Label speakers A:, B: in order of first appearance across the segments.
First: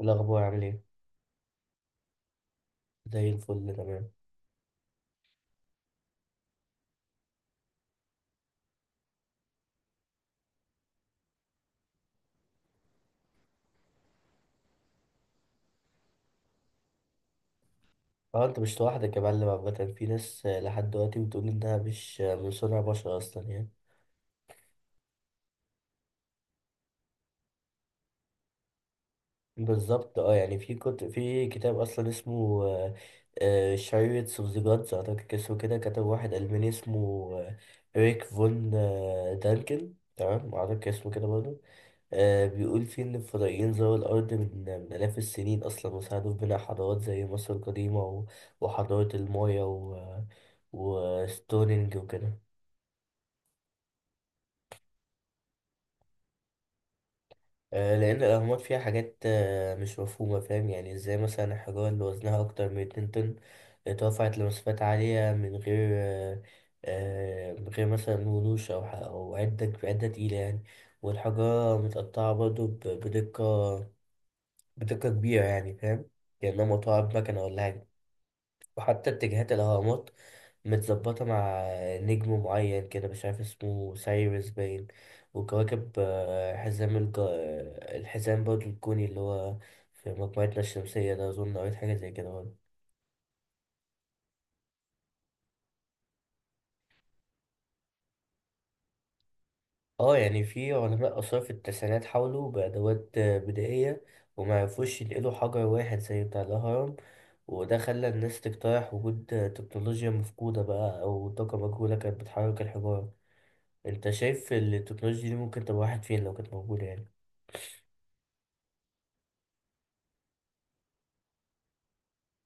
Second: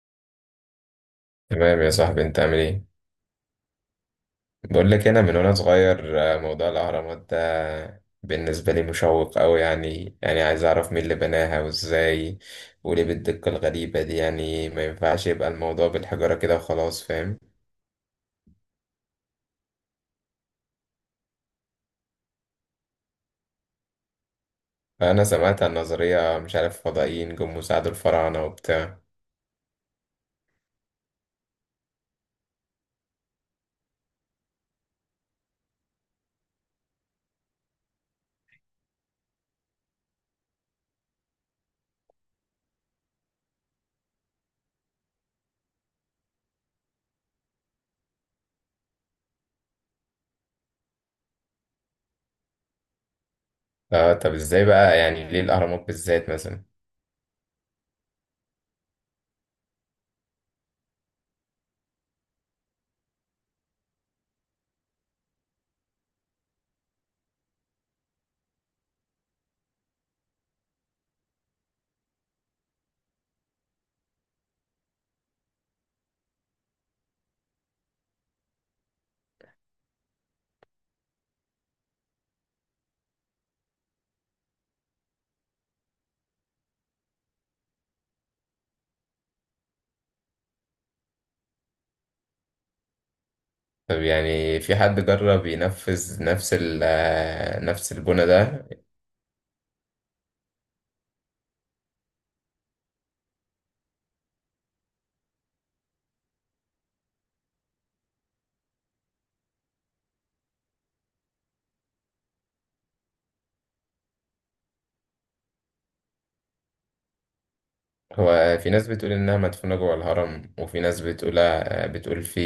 A: الأخبار عامل إيه؟
B: تمام يا صاحبي، انت عامل ايه؟
A: زي الفل تمام.
B: بقول لك انا من وانا صغير، موضوع الاهرامات ده بالنسبه لي مشوق قوي. يعني عايز اعرف مين اللي بناها وازاي، وليه بالدقه الغريبه دي. يعني ما ينفعش يبقى الموضوع بالحجاره كده وخلاص، فاهم؟
A: أه أنت مش لوحدك يا معلم. عامة في ناس لحد دلوقتي بتقول إنها مش من صنع بشر أصلا يعني.
B: فانا سمعت عن نظريه، مش عارف، فضائيين جم وساعدوا الفراعنه وبتاع.
A: بالظبط أه يعني في كتاب أصلا اسمه شريرة اوف ذا جادز أعتقد اسمه كده. كتب واحد ألماني اسمه آه، ريك فون دانكن تمام أعتقد اسمه كده برضه. بيقول فيه إن الفضائيين زاروا الأرض من آلاف السنين أصلا وساعدوا في بناء حضارات زي مصر القديمة و- وحضارة المايا و... وستونينج وكده.
B: اه، طب ازاي بقى؟ يعني ليه الاهرامات بالذات مثلا؟
A: لأن الأهرامات فيها حاجات مش مفهومة فاهم. يعني إزاي مثلا الحجارة اللي وزنها أكتر من اتنين طن اترفعت لمسافات عالية من غير مثلا ونوش أو عدة تقيلة يعني. والحجارة متقطعة برضه بدقة كبيرة يعني فاهم. كأنها مقطوعة بمكنة ولا حاجة. وحتى اتجاهات الهرمات متظبطة مع نجم معين كده مش عارف اسمه سايرس باين. وكواكب آه، حزام الج... آه، الحزام برضه الكوني اللي هو في مجموعتنا الشمسية ده. أظن قريت حاجة زي كده برضه.
B: طب يعني في حد جرب ينفذ نفس ال آه، نفس البنى ده؟
A: اه يعني في علماء آثار في التسعينات حاولوا بأدوات بدائية. ومعرفوش ينقلوا حجر واحد زي بتاع الهرم. وده خلى الناس تقترح وجود تكنولوجيا مفقودة بقى أو طاقة مجهولة كانت بتحرك الحجارة. انت شايف التكنولوجيا دي ممكن تبقى واحد فين لو كانت موجودة يعني؟
B: هو في ناس بتقول إنها مدفونة جوه الهرم، وفي ناس بتقول في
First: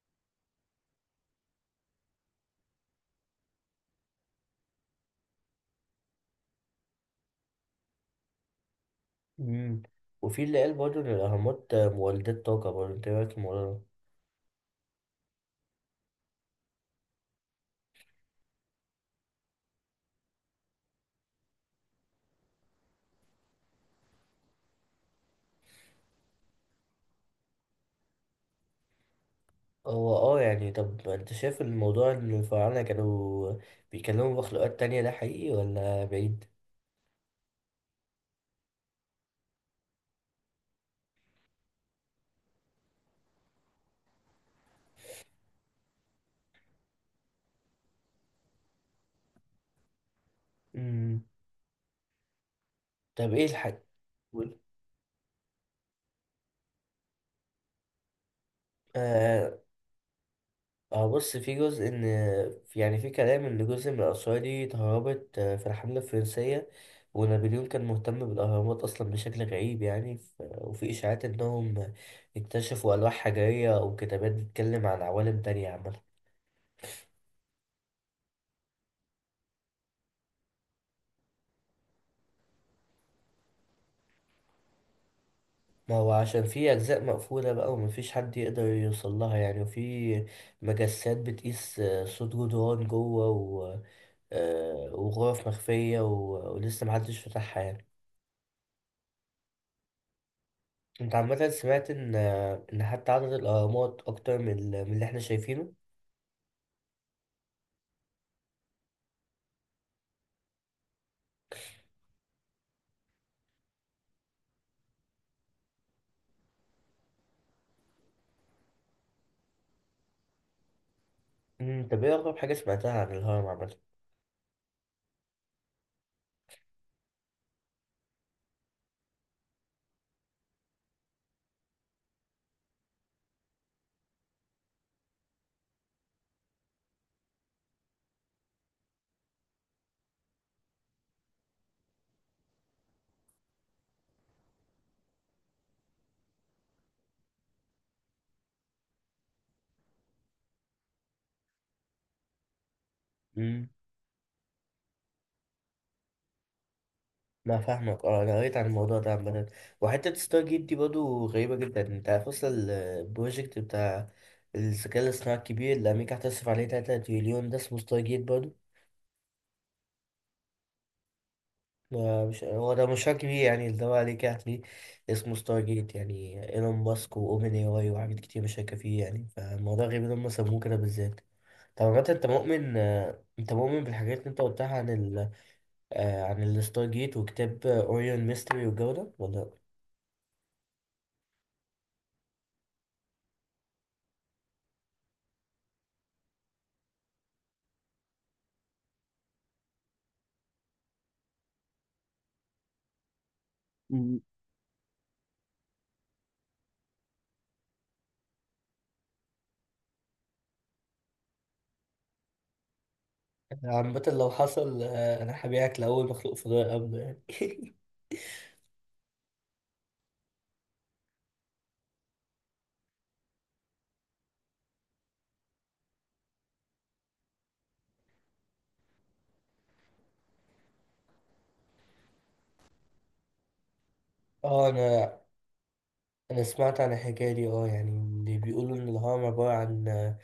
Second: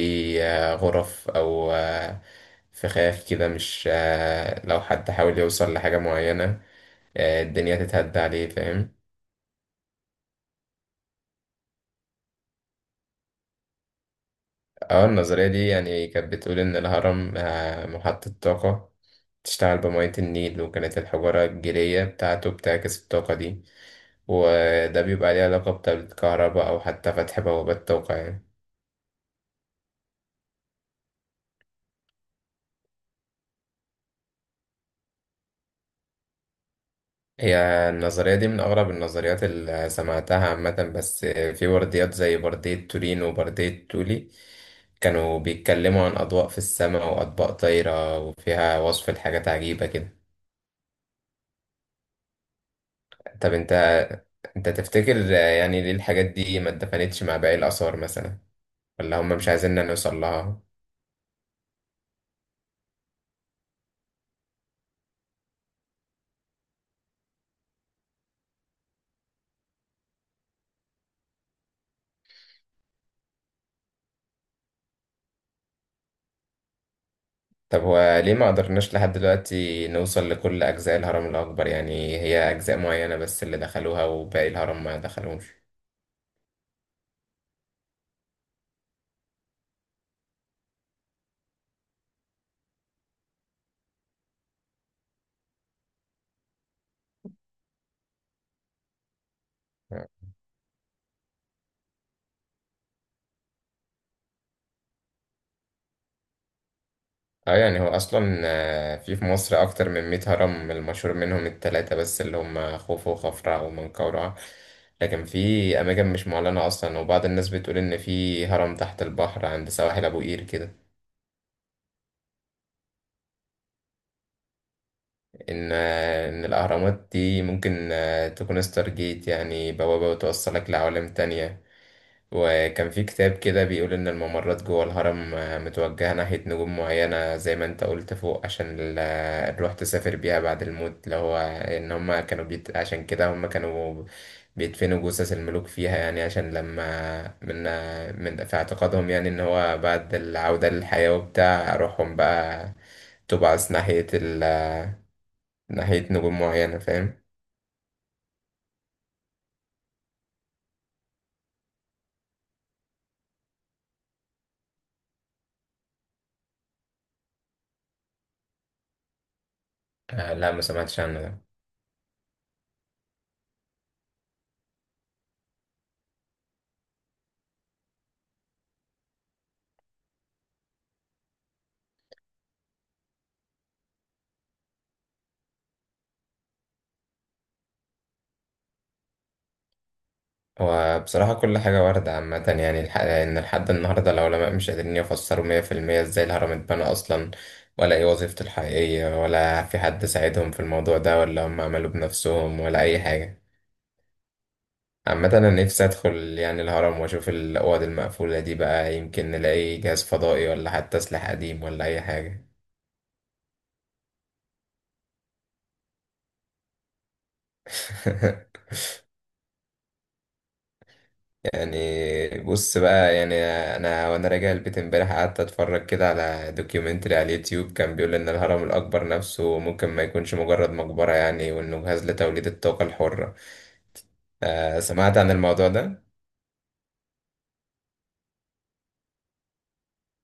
B: غرف أو فخاخ كده، مش، لو حد حاول يوصل لحاجة معينة آه، الدنيا تتهد عليه، فاهم؟
A: مم. وفي اللي قال برضه ان الاهرامات مولدات طاقة برضه. انت إيه رايك في الموضوع ده؟
B: اه، النظرية دي يعني كانت بتقول إن الهرم محطة طاقة، تشتغل بمية النيل، وكانت الحجارة الجيرية بتاعته بتعكس الطاقة دي، وده بيبقى ليه علاقة بالكهرباء أو حتى فتح بوابات طاقة يعني.
A: هو اه يعني طب انت شايف الموضوع ان الفراعنة كانوا بيكلموا مخلوقات تانية ده حقيقي ولا بعيد؟
B: هي النظرية دي من أغرب النظريات اللي سمعتها عامة. بس في برديات زي بردية تورين وبردية تولي، كانوا بيتكلموا عن أضواء في السماء وأطباق طايرة، وفيها وصف لحاجات عجيبة كده.
A: مم. طب ايه
B: طب أنت
A: الحق. قول.
B: أنت تفتكر يعني ليه الحاجات دي ما اتدفنتش مع باقي الآثار مثلا؟ ولا هم مش عايزيننا نوصل لها؟
A: اه بص في جزء ان يعني في كلام ان جزء من الاسرار دي اتهربت في الحمله الفرنسيه. ونابليون كان مهتم بالاهرامات اصلا بشكل غريب يعني وفي اشاعات انهم اكتشفوا الواح حجريه او كتابات بتتكلم عن عوالم تانية عامه.
B: طب هو ليه ما قدرناش لحد دلوقتي نوصل لكل أجزاء الهرم الأكبر؟ يعني هي أجزاء معينة بس اللي دخلوها وباقي الهرم ما دخلوش.
A: ما هو عشان في اجزاء مقفوله بقى ومفيش حد يقدر يوصل لها يعني. وفي مجسات بتقيس صوت جدران جوه وغرف مخفيه ولسه محدش فتحها يعني. انت عامة سمعت ان حتى عدد الاهرامات اكتر من من اللي احنا شايفينه.
B: اه، يعني هو اصلا، في مصر اكتر من 100 هرم، المشهور منهم التلاتة بس اللي هم خوفو وخفرع ومنقورع. لكن في اماكن مش معلنة اصلا، وبعض الناس بتقول ان في هرم تحت البحر عند سواحل ابو قير كده.
A: طب ايه اغرب حاجة سمعتها عن الهرم عامة؟
B: ان الاهرامات دي ممكن تكون ستار جيت، يعني بوابة بتوصلك لعوالم تانية. وكان في كتاب كده بيقول إن الممرات جوه الهرم متوجهة ناحية نجوم معينة زي ما أنت قلت فوق، عشان الروح تسافر بيها بعد الموت. اللي هو إن عشان كده هما كانوا بيدفنوا جثث الملوك فيها، يعني عشان لما من في اعتقادهم، يعني إن هو بعد العودة للحياة وبتاع، روحهم بقى
A: مم.
B: تبعث ناحية ال... آه، ناحية نجوم معينة، فاهم؟
A: لا فاهمك. اه انا قريت عن الموضوع ده عامة. وحتة ستار جيت دي برضه غريبة جدا. انت عارف اصلا البروجكت بتاع الذكاء الاصطناعي الكبير اللي امريكا هتصرف عليه 3 تريليون ده اسمه ستار جيت برضه.
B: آه لا، ما سمعتش عنه ده.
A: مش هو ده مشروع كبير يعني. اللي هو عليك هتلاقيه اسمه ستار جيت. يعني ايلون ماسك واوبن اي واي وحاجات كتير مشاركة فيه يعني. فالموضوع غريب ان هم سموه كده بالذات. طب بجد انت مؤمن بالحاجات اللي انت قلتها عن ال آه، عن الستار جيت وكتاب اوريون ميستري والجو ده ولا لأ؟
B: وبصراحة كل حاجة واردة عامة، يعني إن لحد النهاردة العلماء مش قادرين يفسروا مية في المية إزاي الهرم اتبنى أصلا، ولا إيه وظيفته الحقيقية، ولا في حد ساعدهم في الموضوع ده، ولا هم عملوا بنفسهم، ولا أي حاجة.
A: مم.
B: عامة أنا نفسي أدخل يعني الهرم وأشوف الأوض المقفولة دي بقى، يمكن نلاقي جهاز فضائي ولا حتى سلاح قديم ولا أي حاجة.
A: عامة لو حصل انا هبيعك لأول مخلوق فضائي قبله يعني
B: يعني بص بقى، يعني انا وانا راجع البيت امبارح قعدت اتفرج كده على دوكيومنتري على اليوتيوب. كان بيقول ان الهرم الاكبر نفسه ممكن ما يكونش مجرد مقبرة يعني، وانه جهاز لتوليد الطاقة الحرة.
A: اه انا
B: سمعت عن الموضوع ده؟
A: انا سمعت عن الحكاية دي. اه يعني اللي بيقولوا ان الهرم عبارة عن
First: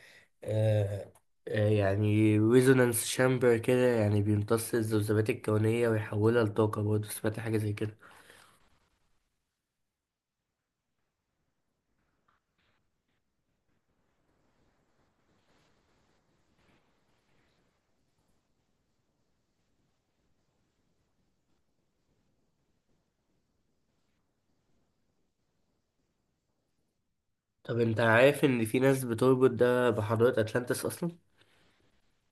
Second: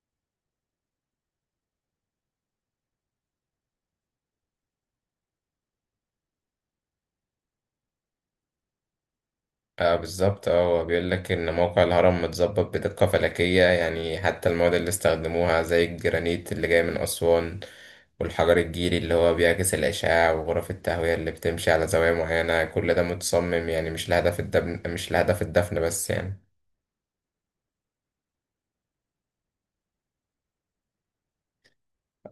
A: آه، يعني ريزونانس شامبر كده. يعني بيمتص الذبذبات الكونية ويحولها لطاقة برضه. سمعت حاجة زي كده.
B: اه بالظبط. اه هو بيقول لك ان موقع الهرم متظبط بدقة فلكية، يعني حتى المواد اللي استخدموها زي الجرانيت اللي جاي من أسوان، والحجر الجيري اللي هو بيعكس الأشعة، وغرف التهوية اللي بتمشي على زوايا معينة، كل ده متصمم يعني مش لهدف الدفن بس يعني.
A: طب انت عارف ان في ناس بتربط ده بحضارة اتلانتس اصلا؟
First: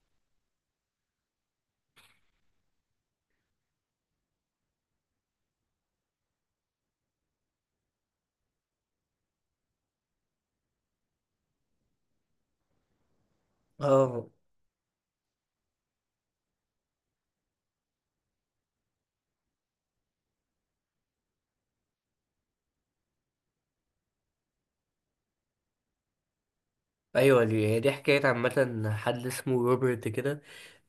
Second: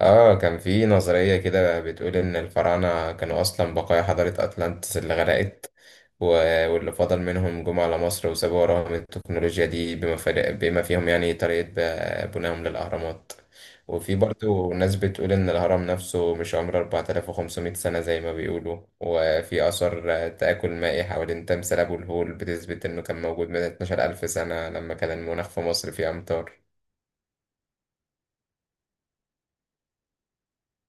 B: اه، كان في نظرية كده بتقول إن الفراعنة كانوا أصلا بقايا حضارة أطلانتس اللي غرقت، و- واللي فضل منهم جم على مصر وسابوا وراهم التكنولوجيا دي، بما فيهم يعني طريقة بنائهم للأهرامات. وفي
A: اه
B: برضه ناس بتقول إن الهرم نفسه مش عمره 4500 سنة زي ما بيقولوا، وفي آثار تآكل مائي حوالين تمثال أبو الهول بتثبت إنه كان موجود من 12000 سنة، لما كان المناخ في مصر فيه أمطار.
A: ايوه. دي هي دي حكايه عامه. حد اسمه روبرت كده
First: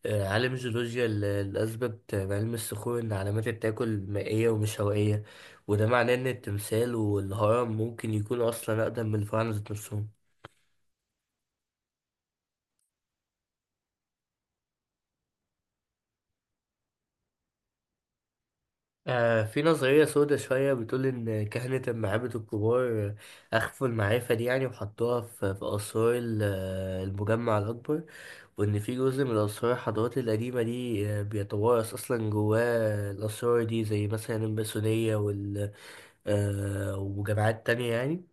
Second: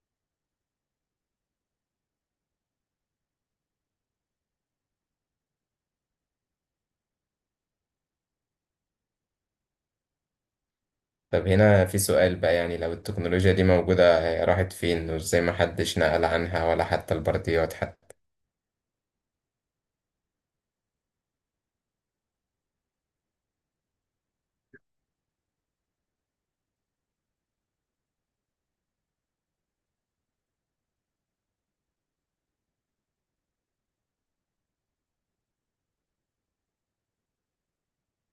A: عالم جيولوجيا اللي اثبت بعلم الصخور ان علامات التاكل مائيه ومش هوائيه. وده معناه ان التمثال والهرم ممكن يكونوا اصلا اقدم من الفراعنه ذات نفسهم.
B: طب هنا في سؤال بقى. يعني لو التكنولوجيا دي موجودة هي راحت فين؟ وازاي ما حدش نقل عنها ولا حتى البرديات حتى؟
A: في نظريه سودة شويه بتقول ان كهنه المعابد الكبار اخفوا المعرفه دي يعني. وحطوها في اسرار المجمع الاكبر. وإن في جزء من الأسرار الحضارات القديمة دي بيتوارث أصلا جواه الأسرار دي زي مثلا الماسونية وال آه، وجماعات تانية يعني.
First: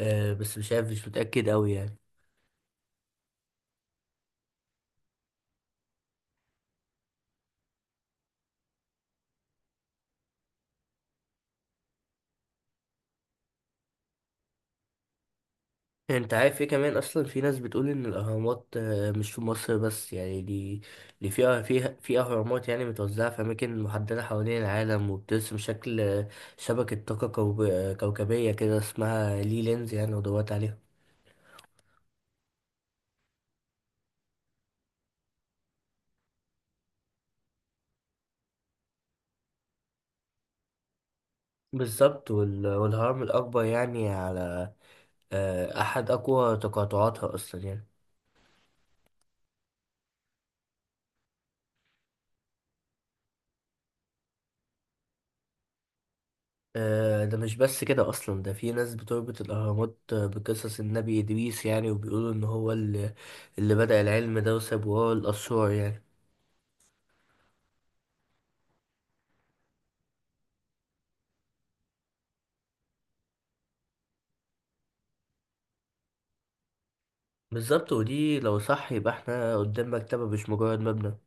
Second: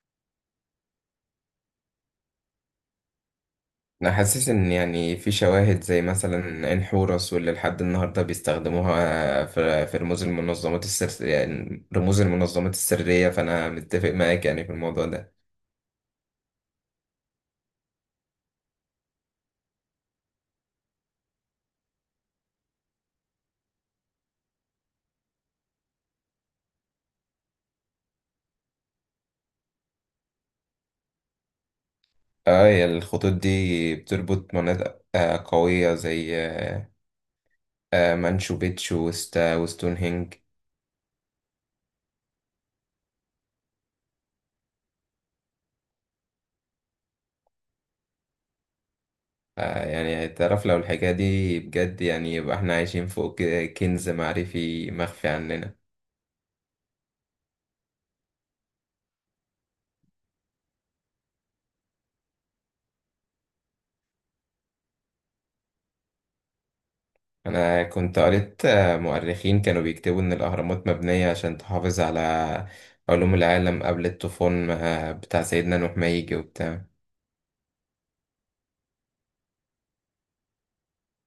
A: بس مش عارف مش متأكد أوي يعني.
B: انا حاسس ان، يعني في شواهد زي مثلا عين حورس، واللي لحد النهارده بيستخدموها في رموز المنظمات السر يعني رموز المنظمات السرية. فانا متفق معاك يعني في الموضوع ده.
A: أنت عارف إيه كمان أصلا. في ناس بتقول إن الأهرامات مش في مصر بس يعني. دي فيها في أهرامات يعني متوزعة في أماكن محددة حوالين العالم وبترسم شكل شبكة طاقة كوكبية كده اسمها لي لينز يعني. ودورت عليها.
B: اه، هي الخطوط دي بتربط مناطق قوية زي مانشو بيتشو وستونهنج.
A: بالظبط والهرم الأكبر يعني على أحد أقوى تقاطعاتها أصلا يعني.
B: يعني تعرف، لو الحكاية دي بجد يعني يبقى احنا عايشين فوق كنز معرفي مخفي عننا.
A: ده مش بس كده أصلا. ده في ناس بتربط الأهرامات بقصص النبي إدريس يعني. وبيقولوا إن هو اللي بدأ العلم ده وساب وراه الأسرار يعني.
B: انا كنت قريت مؤرخين كانوا بيكتبوا ان الاهرامات مبنية عشان تحافظ على علوم العالم قبل الطوفان بتاع سيدنا نوح ما يجي وبتاع.
A: بالظبط. ودي لو صح يبقى احنا قدام مكتبة مش مجرد مبنى.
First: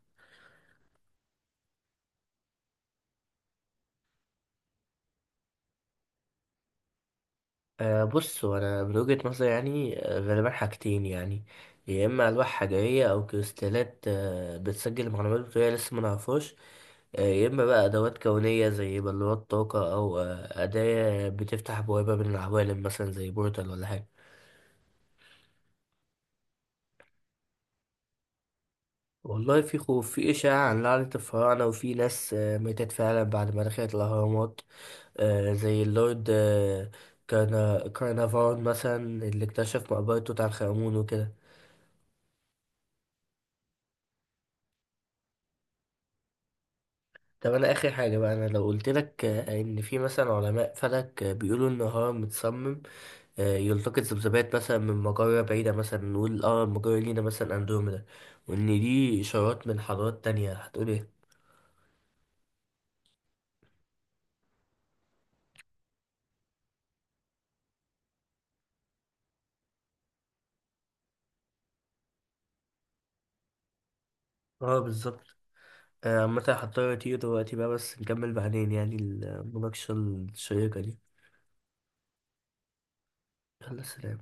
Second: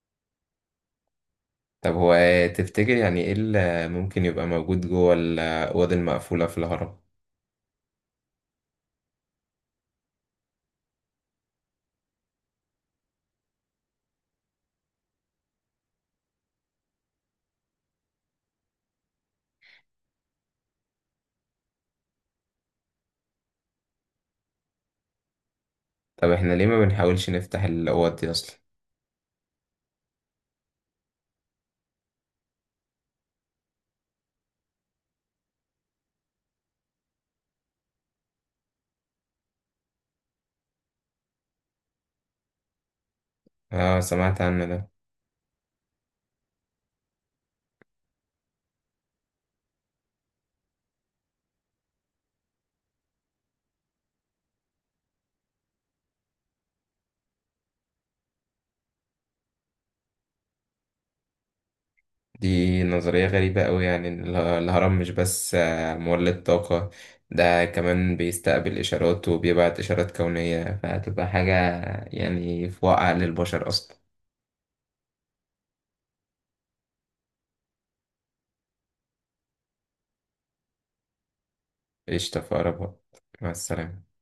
B: طب هو تفتكر يعني ايه اللي ممكن يبقى موجود جوه الاوض المقفولة في الهرم؟
A: بص أنا من وجهة نظري يعني غالبا حاجتين يعني. يا إما ألواح حجرية أو كريستالات بتسجل معلومات بطريقة لسه ما نعرفهاش. يا إما بقى أدوات كونية زي بلورات طاقة أو أداة بتفتح بوابة بين العوالم مثلا زي بورتال ولا حاجة.
B: طب احنا ليه ما بنحاولش نفتح الاوض دي اصلا؟
A: والله في خوف. في إشاعة عن لعنة الفراعنة وفي ناس ماتت فعلا بعد ما دخلت الأهرامات زي اللورد كارنافون مثلا اللي اكتشف مقبرة توت عنخ آمون وكده.
B: اه، سمعت عنه ده.
A: طب أنا آخر حاجة بقى. أنا لو قلت لك إن في مثلا علماء فلك بيقولوا إن الهرم متصمم يلتقط ذبذبات مثلا من مجرة بعيدة مثلا. نقول المجرة لينا مثلا أندروميدا. وإن دي إشارات من حضارات تانية هتقول ايه؟
B: دي نظرية غريبة أوي، يعني إن الهرم مش بس مولد طاقة، ده كمان بيستقبل إشارات وبيبعت إشارات كونية. فهتبقى حاجة يعني في واقع للبشر أصلا.
A: اه بالظبط. عامة هضطر أطير دلوقتي بقى بس نكمل بعدين يعني المناقشة الشيقة دي.
B: قشطة، في أقرب وقت. مع
A: يلا
B: السلامة.
A: سلام.